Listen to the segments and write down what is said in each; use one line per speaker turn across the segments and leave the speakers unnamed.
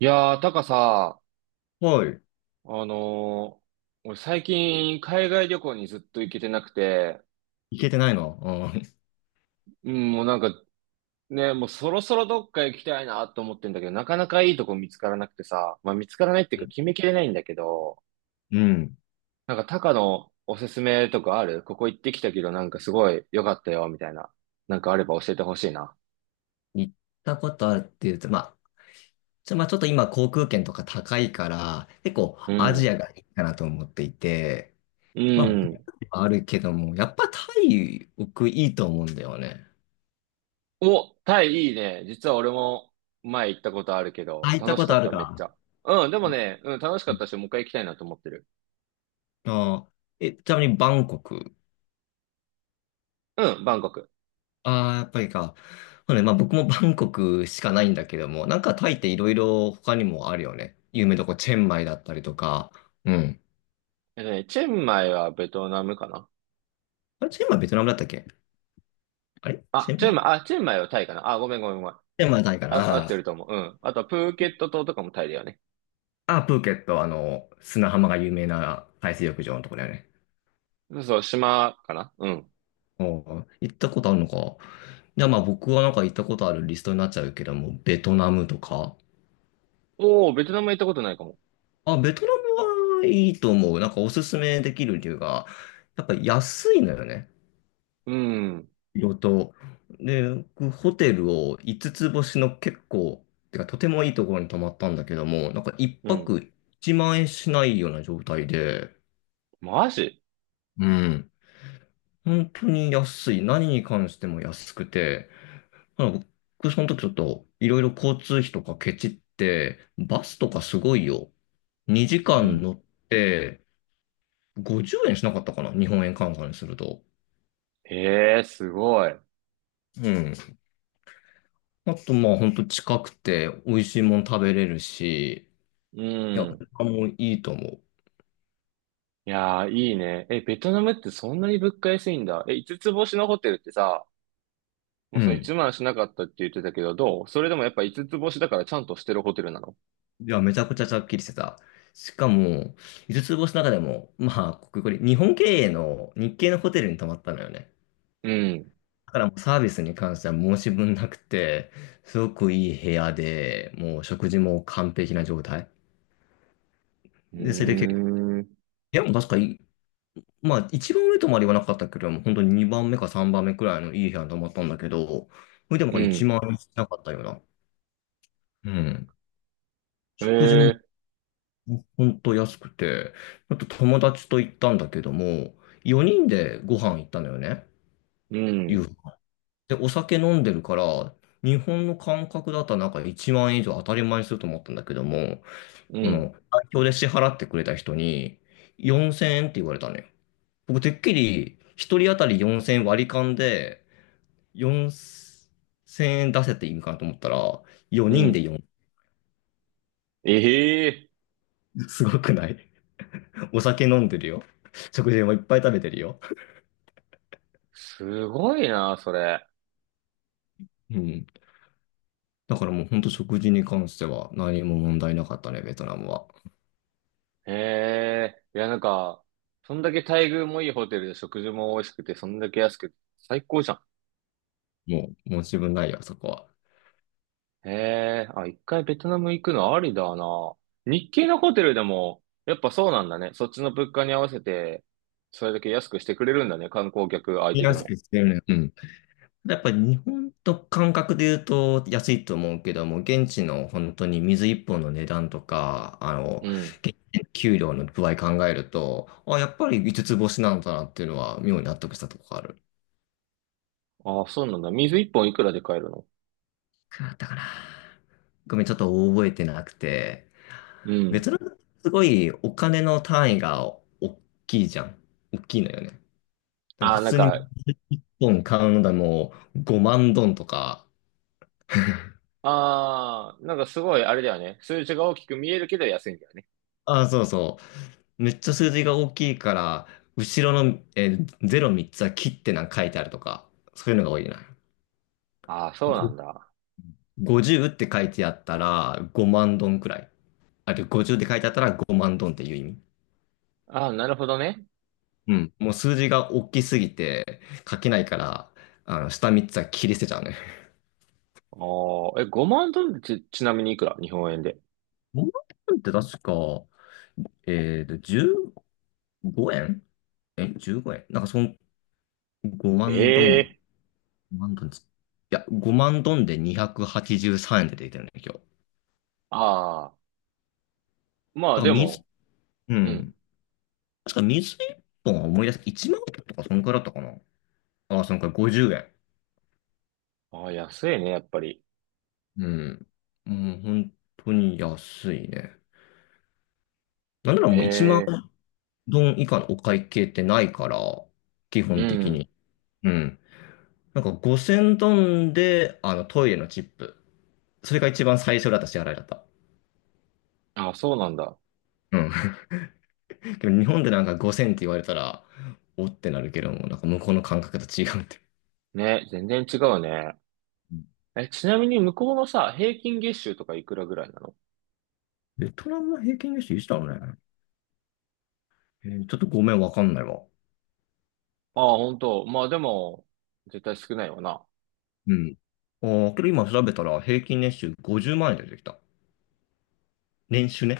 いやー、タカさ、
はい。
あのー俺最近海外旅行にずっと行けてなくて、
行けてないの。う
うん、もうなんかね、もうそろそろどっか行きたいなと思ってんだけど、なかなかいいとこ見つからなくてさ、まあ見つからないっていうか決
ん。
めきれないんだけど、
うん、
なんかタカのおすすめとかある？ここ行ってきたけどなんかすごい良かったよ、みたいな。なんかあれば教えてほしいな。
行ったことあるっていうと、まあ、まあ、ちょっと今航空券とか高いから、結構
う
アジ
ん。
アがいいかなと思っていて、
う
まあ、ベト
ん。
ナムはあるけども、やっぱタイ、僕いいと思うんだよね。
お、タイいいね。実は俺も前行ったことあるけど、
あ、行った
楽し
こ
か
とあ
っ
る
た、めっち
か。
ゃ。うん、でもね、楽しか
う
っ
ん、
たし、もう一回行きたいなと思ってる。
あえ、ちなみにバンコク。
うん、バンコク。
ああ、やっぱりか。そうね、まあ僕もバンコクしかないんだけども、なんかタイっていろいろ他にもあるよね。有名どこ、チェンマイだったりとか。うん。
えっとね、チェンマイはベトナムかな？
あれ、チェンマイ、ベトナムだったっけ？あれ、チ
あ、
ェ
チェン
ン
マイ、あ、チェンマイはタイかなあ、ごめん。
ピンマイじゃないか
あ、合
な。
っ
あ
て
ー
ると思う。うん。あとはプーケット島とかもタイだよね。
あー、プーケット、砂浜が有名な海水浴場のところだよね。
そうそう、島かな、うん。
おー、行ったことあるのか。じゃあまあ僕はなんか行ったことあるリストになっちゃうけども、ベトナムとか。
おー、ベトナム行ったことないかも。
あ、ベトナムはいいと思う。なんかおすすめできる理由が、やっぱり安いのよね。
うん、
色と。で、僕ホテルを5つつ星の結構、てかとてもいいところに泊まったんだけども、なんか1
うん。
泊1万円しないような状態で、
マジ？
うん。本当に安い。何に関しても安くて、なんか僕その時ちょっといろいろ交通費とかケチって、バスとかすごいよ。2
う
時間
ん。
乗って50円しなかったかな。日本円換算にすると。
へえ、すごい。
うん。あとまあ本当近くて美味しいもん食べれるし、
う
いや、
ん。
もういいと思
いやー、いいね。え、ベトナムってそんなに物価安いんだ。え、五つ星のホテルってさ、も
う。
う
う
その1
ん。
万しなかったって言ってたけど、どう？それでもやっぱ五つ星だからちゃんとしてるホテルなの？
いや、めちゃくちゃちゃっきりしてた。しかも、五つ星の中でも、まあ、これ日本経営の日系のホテルに泊まったのよね。
うん。
だからもうサービスに関しては申し分なくて、すごくいい部屋で、もう食事も完璧な状態。
うー
で、それで結構、部
ん。
屋も確かいい、まあ一番上とまではわなかったけど、もう本当に2番目か3番目くらいのいい部屋に泊まったんだけど、それでも
う
なんか1
ん。
万円しなかったような。うん。
え
食事も
ー、
本当安くて、あと友達と行ったんだけども、4人でご飯行ったのよね。
う
夕
ん。
飯。で、お酒飲んでるから、日本の感覚だったらなんか1万円以上当たり前にすると思ったんだけども、
うん。
代表で支払ってくれた人に4000円って言われたのよ。僕、てっきり1人当たり4000円割り勘で4000円出せって意味かなと思ったら、
う
4人で
ん。
4、
ええー、
すごくない？ お酒飲んでるよ。食事もいっぱい食べてるよ。
すごいな、それ。
うん。だからもう本当食事に関しては何も問題なかったね、ベトナムは。
ええー、いや、なんか、そんだけ待遇もいいホテルで食事も美味しくて、そんだけ安くて、最高じゃん。
もう自分ないよ、そこは。
ええ、あ、一回ベトナム行くのありだな。日系のホテルでも、やっぱそうなんだね。そっちの物価に合わせて、それだけ安くしてくれるんだね。観光客相
見
手で
やす
も。
くしてるね。うん。やっぱり日本と感覚で言うと安いと思うけども、現地の本当に水一本の値段とか、
うん。
現地の給料の具合考えると、あ、やっぱり五つ星なんだなっていうのは妙に納得したとこがある。い
あ、そうなんだ。水一本いくらで買えるの？
くらだったかな。ごめん、ちょっと覚えてなくて、
うん。
別のすごいお金の単位が大きいじゃん。大きいのよね。なんか
あ、
普
なん
通に一
か、
本買うのでも5万ドンとか、
ああ、なんかすごいあれだよね。数字が大きく見えるけど安いんだよね。
あ、そうそう。めっちゃ数字が大きいから、後ろの、03つは切ってなんか書いてあるとか、そういうのが多いな。
ああ、そうなんだ。
ご50って書いてあったら5万ドンくらい。あるいは50って書いてあったら5万ドンっていう意味。
ああ、なるほどね。
うん。もう数字が大きすぎて書けないから、下3つは切り捨てちゃうね。
ああ、え、5万ドルってち、ちなみにいくら日本円で？
5万って確か、15円、え？ 15 円、なんかその5万ドン、
ええ、
5万ドンついや、5万ドンで283円で出てるね、今日。
ああ、まあ
だから、
でも、
う
うん。
ん。確か水一本は思い出す。1万円とかそんくらいだったかな。ああ、そんくらい50円。
ああ、安いね、やっぱり。
うん。もう本当に安いね。なんなら
え
もう1万
え、
ドン以下のお会計ってないから、基
う
本的
ん。
に。うん。なんか5000ドンで、トイレのチップ。それが一番最初だった支払いだった。
あ、そうなんだ。
うん。でも日本でなんか5000って言われたら、おってなるけども、なんか向こうの感覚と違うって。
ね、全然違うね。え、ちなみに向こうのさ、平均月収とかいくらぐらいなの？
ベトナムの平均年収いつだろうね。ちょっとごめん、わかんないわ。
ああ、ほ、まあでも、絶対少ないわな。
うん。ああ、けど今調べたら平均年収50万円で出てきた。年収ね。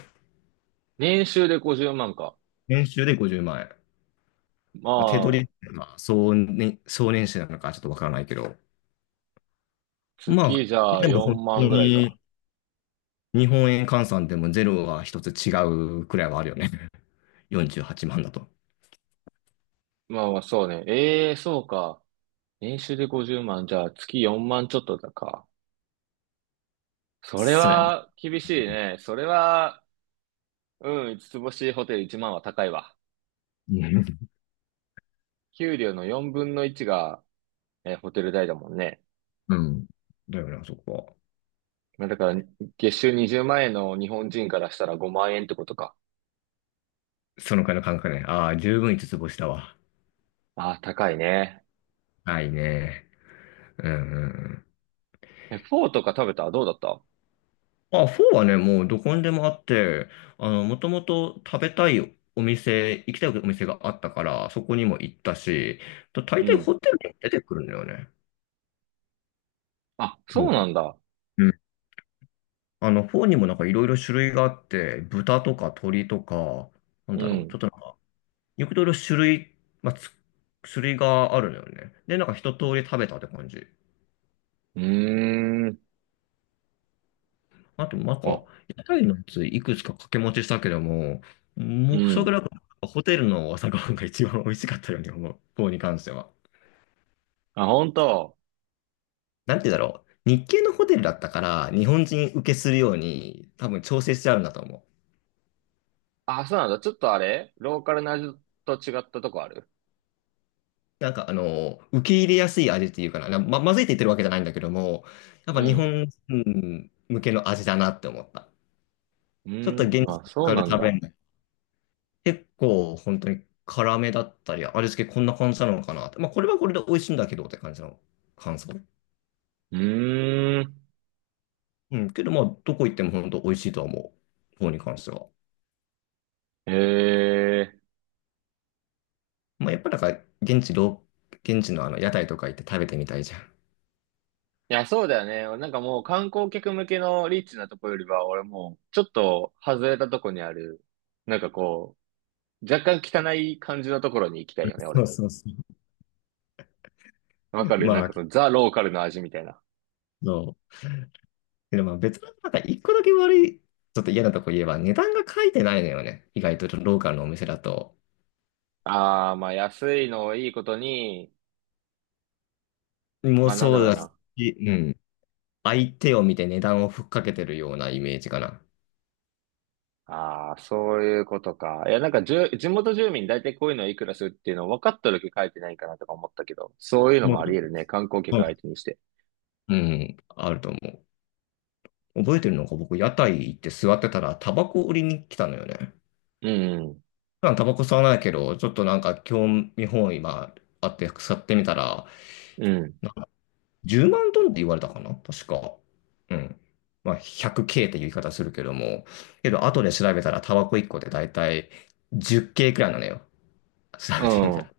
年収で50万か。
年収で50万円。
ま
まあ、手取
あ、
り、まあ、総年収なのかちょっとわからないけど。ま
月
あ、
じゃあ
でも本
4万
当
ぐらいか。
に日本円換算でもゼロは一つ違うくらいはあるよね。48万だと。
まあまあ、そうね。ええ、そうか。年収で50万、じゃあ月4万ちょっとだか。それ
そうやね。
は厳しいね。それは、うん、五つ星ホテル1万は高いわ。
うん。
給料の4分の1が、ホテル代だもんね。
うんだよな、そこは。
まあだから、月収20万円の日本人からしたら5万円ってことか。
そのくらいの感覚ね。ああ、十分五つ星だわ。
ああ、高いね。
ないね。うんうんうん。
え、フォーとか食べた？どうだった？
あ、フォーはね、もうどこにでもあって、もともと食べたいお店、行きたいお店があったから、そこにも行ったし、と大
う
抵
ん。
ホテルにも出てくるんだよね、
あ、
フ
そ
ォ
う
ーが。
なんだ。
うん。フォーにもなんかいろいろ種類があって、豚とか鶏とか、なん
う
だろう、ち
ん。
ょっとなんか、いろいろ種類、まあ、つ種類があるのよね。で、なんか一通り食べたって感じ。
うーん。
あと、なんか、
あ、
屋台のやついくつか掛け持ちしたけども、
う
もう、それぐ
ん。
らいかな、ホテルの朝ごはんが一番美味しかったように思う。方に関しては。
あ、本当？
なんて言うんだろう。日系のホテルだったから、日本人受けするように、多分調整してあるんだと思
あ、そうなんだ。ちょっとあれ、ローカルな味と違ったとこある？
う。なんか、受け入れやすい味っていうかな。まずいって言ってるわけじゃないんだけども、やっ
う
ぱ日
ん。
本人向けの味だなって思った。
う
ちょっと
ー
現
ん。
地
あ、そう
で
なん
食べ
だ。
る結構本当に辛めだったり、味付けこんな感じなのかなって。まあこれはこれで美味しいんだけどって感じの感想。
うーん。
うん。けどまあどこ行っても本当美味しいとは思う。方に関しては。
へえ。
まあやっぱなんか現地ロ現地のあの屋台とか行って食べてみたいじゃん。
いや、そうだよね。なんかもう観光客向けのリッチなとこよりは、俺もう、ちょっと外れたとこにある、なんかこう、若干汚い感じのところに行きたいよね、
そ
俺。
うそうそう。
わ かる、なん
ま
か
あ、
そのザ・ローカルの味みたいな。
そう。でもまあ別のなんか一個だけ悪い、ちょっと嫌なとこ言えば値段が書いてないのよね。意外とローカルのお店だと。
ああ、まあ安いのをいいことに、
もう
まあなん
そ
だ
う
ろう
だ
な。
し、うん。相手を見て値段をふっかけてるようなイメージかな。
ああ、そういうことか。いや、なんかじゅ、地元住民大体こういうのいくらするっていうのを分かった時書いてないかなとか思ったけど、そういうの
も
も
う、
あり得るね。観光客相手にして。
うん、あると思う。覚えてるのが僕、屋台行って座ってたら、タバコ売りに来たのよね。
うん、
普段タバコ吸わないけど、ちょっとなんか興味本位があって吸ってみたら、
うん、
なんか10万ドルって言われたかな確か。うん。まあ 100K っていう言い方するけども、けど後で調べたらタバコ1個でだいたい 10K くらいなのよ。調
う
べてみ
ん。
た
うん、
ら。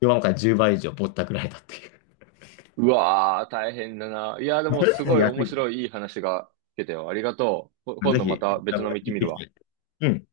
よんから10倍以上ぼったくられたっていう。
うわー、大変だな。いや、で
も
もす
う
ごい
安
面
い。
白いいい話が聞けたよ。ありがとう。こ、今
ぜ
度
ひ、
ま
行
た
っ
別の
て
見て
き
みるわ。
て。うん。